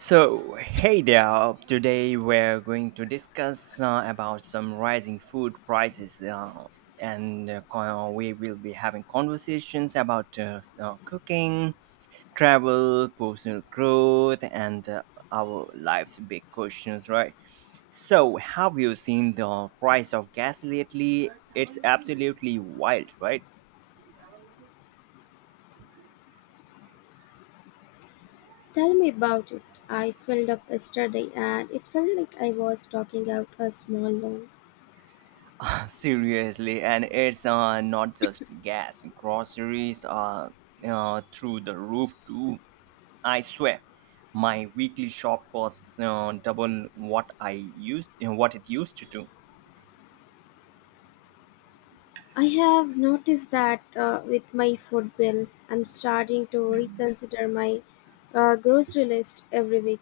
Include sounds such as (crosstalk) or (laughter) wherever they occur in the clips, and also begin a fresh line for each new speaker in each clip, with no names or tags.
So, hey there. Today we're going to discuss about some rising food prices, we will be having conversations about cooking, travel, personal growth, and our life's big questions, right? So, have you seen the price of gas lately? It's absolutely wild, right?
Tell me about it. I filled up yesterday and it felt like I was talking out a small loan.
Seriously, and it's not just gas. Groceries are through the roof too. I swear, my weekly shop costs double what what it used to do.
I have noticed that with my food bill, I'm starting to reconsider my grocery list every week.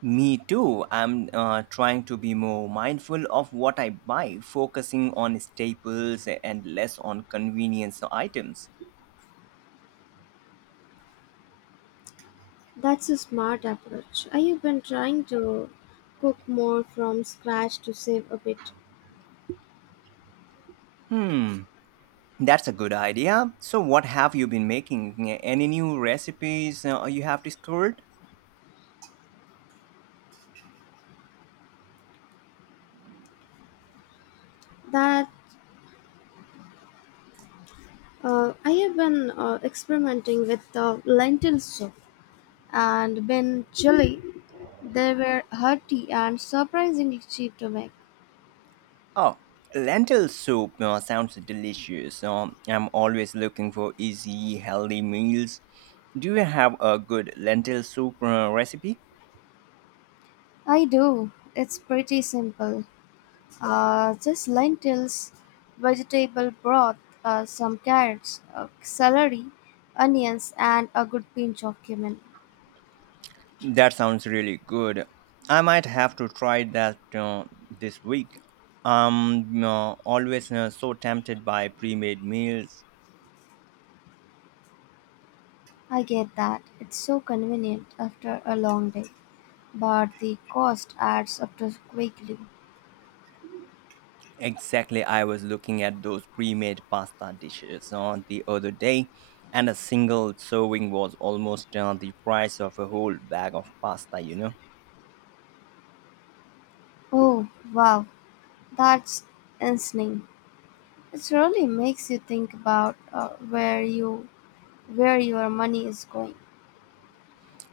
Me too. I'm trying to be more mindful of what I buy, focusing on staples and less on convenience items.
That's a smart approach. I have been trying to cook more from scratch to save a bit.
Hmm, that's a good idea. So, what have you been making? Any new recipes you have discovered?
That I have been experimenting with lentil soup and been chili. They were hearty and surprisingly cheap to make.
Oh, lentil soup sounds delicious. I'm always looking for easy, healthy meals. Do you have a good lentil soup recipe?
I do. It's pretty simple. Just lentils, vegetable broth, some carrots, celery, onions, and a good pinch of cumin.
That sounds really good. I might have to try that this week. I'm always so tempted by pre made meals.
I get that. It's so convenient after a long day, but the cost adds up to quickly.
Exactly, I was looking at those pre made pasta dishes the other day, and a single serving was almost the price of a whole bag of pasta.
Oh, wow. That's insane. It really makes you think about where your money is going.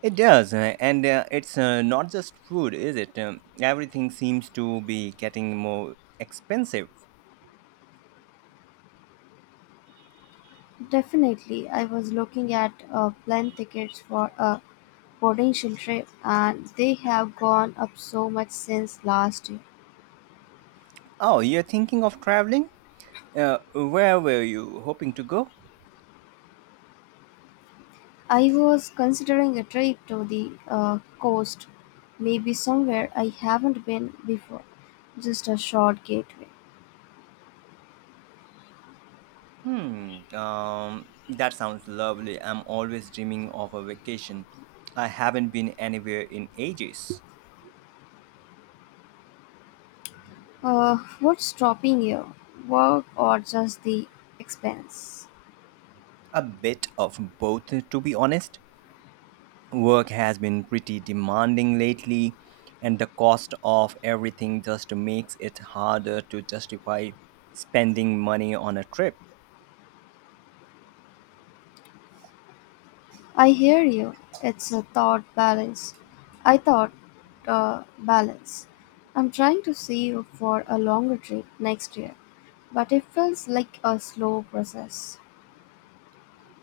It does, and it's not just food, is it? Everything seems to be getting more expensive.
Definitely, I was looking at plane tickets for a potential trip, and they have gone up so much since last year.
Oh, you're thinking of traveling? Where were you hoping to go?
I was considering a trip to the coast, maybe somewhere I haven't been before, just a short getaway.
Hmm, that sounds lovely. I'm always dreaming of a vacation. I haven't been anywhere in ages.
What's stopping you? Work or just the expense?
A bit of both, to be honest. Work has been pretty demanding lately, and the cost of everything just makes it harder to justify spending money on a trip.
I hear you. It's a thought balance. I thought Balance. I'm trying to see you for a longer trip next year, but it feels like a slow process.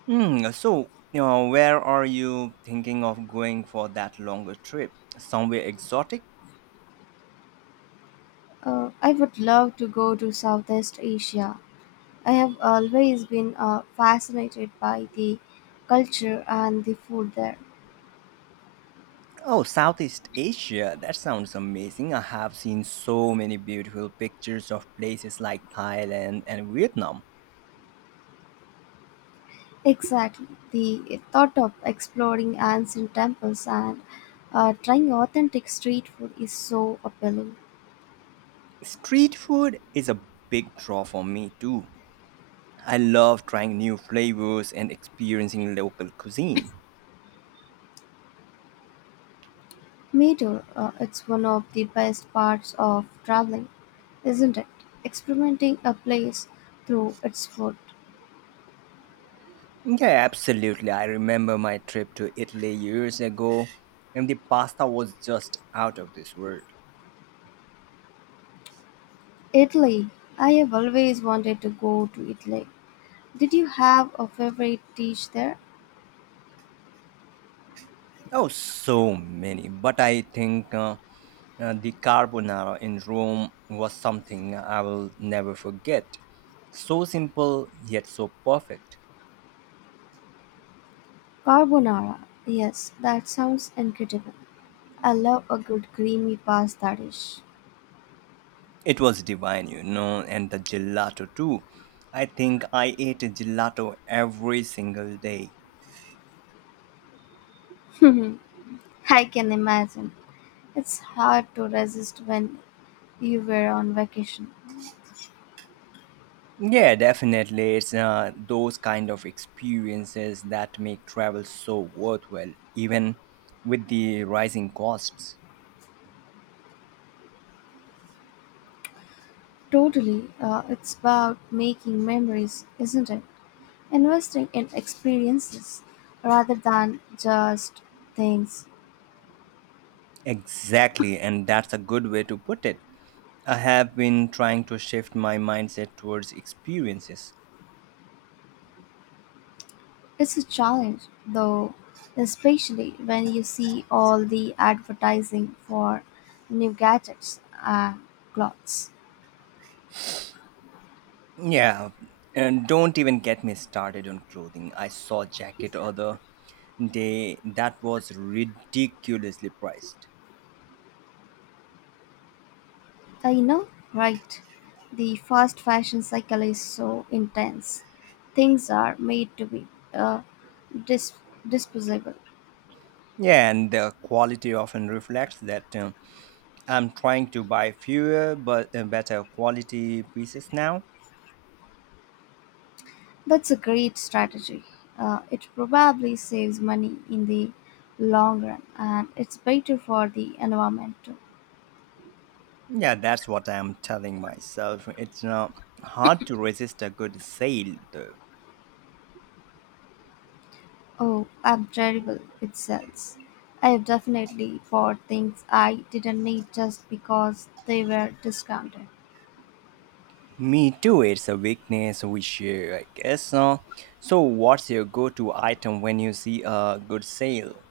Hmm, so where are you thinking of going for that longer trip? Somewhere exotic?
I would love to go to Southeast Asia. I have always been fascinated by the culture and the food there.
Oh, Southeast Asia, that sounds amazing. I have seen so many beautiful pictures of places like Thailand and Vietnam.
Exactly. The thought of exploring ancient temples and trying authentic street food is so appealing.
Street food is a big draw for me too. I love trying new flavors and experiencing local cuisine.
Me too. It's one of the best parts of traveling, isn't it? Experimenting a place through its food.
Yeah, absolutely. I remember my trip to Italy years ago, and the pasta was just out of this world.
Italy. I have always wanted to go to Italy. Did you have a favorite dish there?
Oh, so many. But I think the carbonara in Rome was something I will never forget. So simple, yet so perfect.
Carbonara. Yes, that sounds incredible. I love a good creamy pasta dish.
It was divine, you know, and the gelato too. I think I ate gelato every single day.
(laughs) I can imagine. It's hard to resist when you were on vacation.
Yeah, definitely. It's those kind of experiences that make travel so worthwhile, even with the rising costs.
Totally. It's about making memories, isn't it? Investing in experiences rather than just things.
Exactly, and that's a good way to put it. I have been trying to shift my mindset towards experiences.
It's a challenge, though, especially when you see all the advertising for new gadgets and clothes.
Yeah, and don't even get me started on clothing. I saw a jacket other day that was ridiculously priced.
I know, right? The fast fashion cycle is so intense. Things are made to be uh, dis- disposable.
Yeah, and the quality often reflects that. I'm trying to buy fewer but better quality pieces now.
That's a great strategy. It probably saves money in the long run and it's better for the environment too.
Yeah, that's what I'm telling myself. It's not hard to resist a good sale, though.
Oh, I'm terrible with sales. I have definitely bought things I didn't need just because they were discounted.
Me too, it's a weakness we share, I guess. So, what's your go to item when you see a good sale?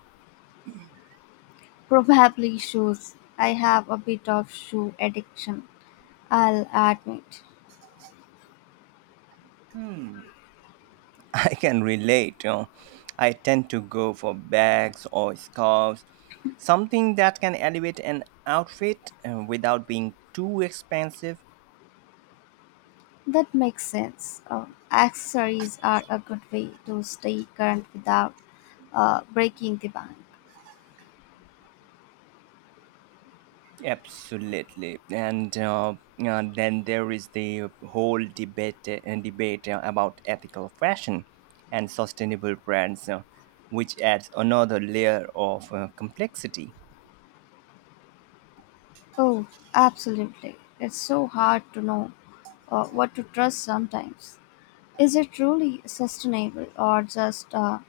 Probably shoes. I have a bit of shoe addiction, I'll admit.
(laughs) I can relate. You know, I tend to go for bags or scarves, something that can elevate an outfit without being too expensive.
That makes sense. Accessories are a good way to stay current without breaking the bank.
Absolutely, and then there is the whole debate about ethical fashion and sustainable brands, which adds another layer of complexity.
Oh, absolutely. It's so hard to know what to trust sometimes. Is it truly sustainable or just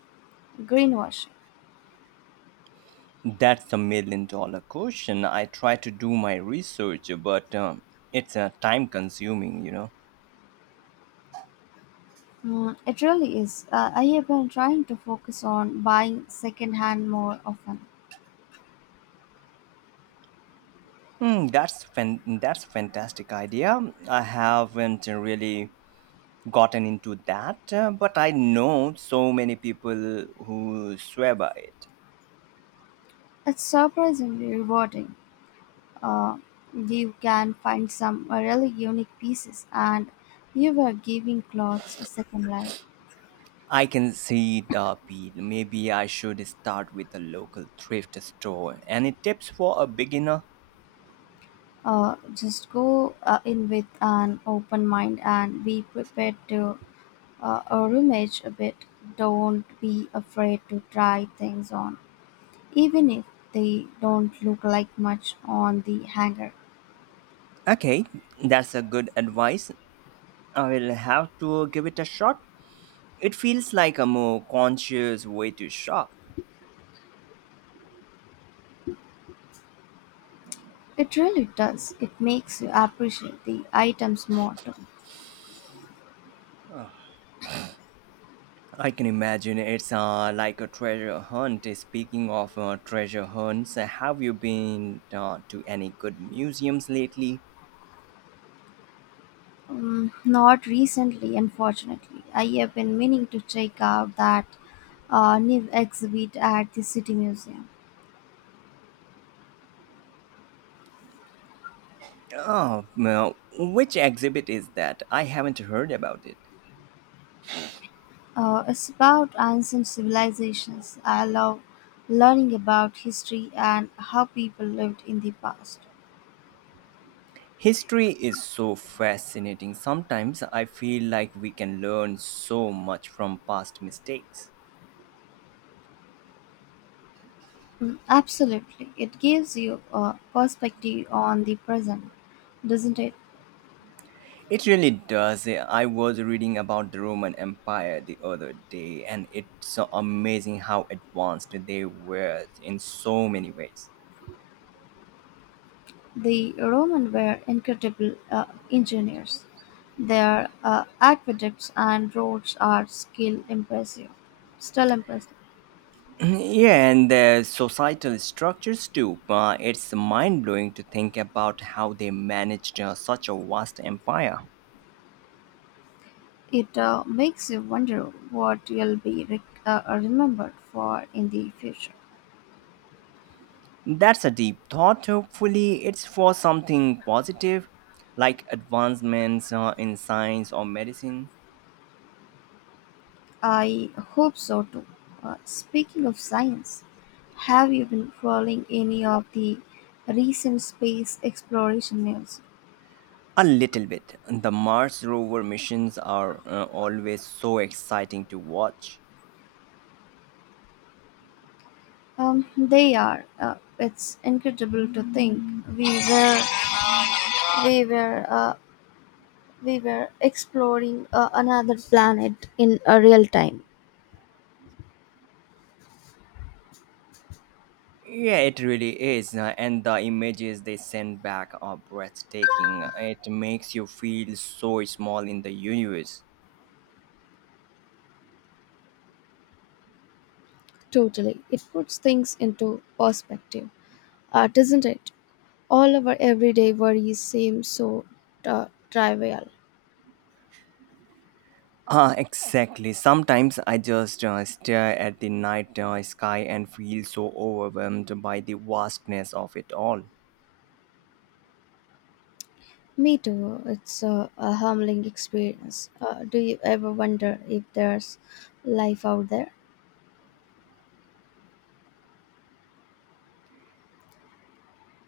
greenwashing?
That's a million dollar question. I try to do my research, but it's time consuming, you know.
Mm, it really is. I have been trying to focus on buying secondhand more often.
Hmm, that's a fantastic idea. I haven't really gotten into that, but I know so many people who swear by it.
It's surprisingly rewarding. Uh, you can find some really unique pieces, and you are giving clothes a second life.
I can see the appeal. Maybe I should start with a local thrift store. Any tips for a beginner?
Just go in with an open mind and be prepared to a rummage a bit. Don't be afraid to try things on, even if they don't look like much on the hanger.
Okay, that's a good advice. I will have to give it a shot. It feels like a more conscious way to shop.
It really does. It makes you appreciate the items more too.
I can imagine it's like a treasure hunt. Speaking of treasure hunts, have you been to any good museums lately?
Not recently, unfortunately. I have been meaning to check out that new exhibit at the City Museum.
Oh, now, which exhibit is that? I haven't heard about it.
It's about ancient civilizations. I love learning about history and how people lived in the past.
History is so fascinating. Sometimes I feel like we can learn so much from past mistakes.
Mm, absolutely. It gives you a perspective on the present, doesn't it?
It really does. I was reading about the Roman Empire the other day, and it's amazing how advanced they were in so many ways.
The Romans were incredible engineers. Their aqueducts and roads are still impressive. Still impressive.
(clears throat) Yeah, and the societal structures too. It's mind blowing to think about how they managed such a vast empire.
It makes you wonder what you'll be remembered for in the future.
That's a deep thought. Hopefully, it's for something positive, like advancements in science or medicine.
I hope so too. Speaking of science, have you been following any of the recent space exploration news?
A little bit. The Mars rover missions are always so exciting to watch.
They are. It's incredible to think we were we were uh, we were exploring another planet in a real time.
Yeah, it really is. And the images they send back are breathtaking. It makes you feel so small in the universe.
Totally, it puts things into perspective, doesn't it? All our everyday worries seem so trivial.
Ah, exactly. Sometimes I just stare at the night sky and feel so overwhelmed by the vastness of it all.
Me too. It's a humbling experience. Do you ever wonder if there's life out there?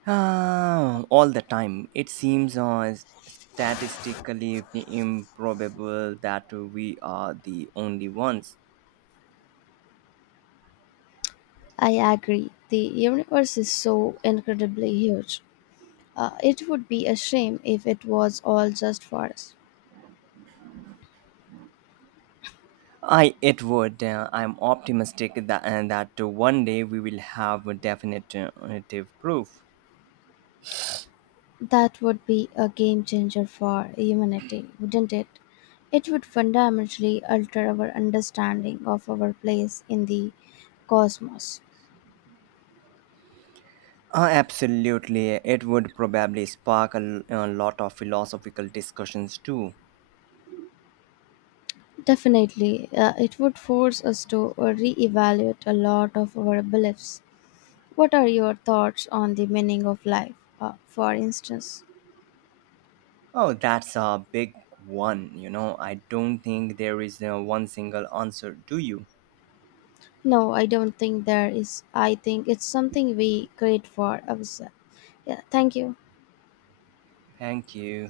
Ah, all the time. It seems statistically improbable that we are the only ones.
I agree. The universe is so incredibly huge. It would be a shame if it was all just for us.
I it would. I'm optimistic that and that one day we will have a definitive proof.
That would be a game changer for humanity, wouldn't it? It would fundamentally alter our understanding of our place in the cosmos.
Absolutely. It would probably spark a lot of philosophical discussions too.
Definitely, it would force us to reevaluate a lot of our beliefs. What are your thoughts on the meaning of life, for instance?
Oh, that's a big one, you know. I don't think there is one single answer, do you?
No, I don't think there is. I think it's something we create for ourselves. Yeah, thank you.
Thank you.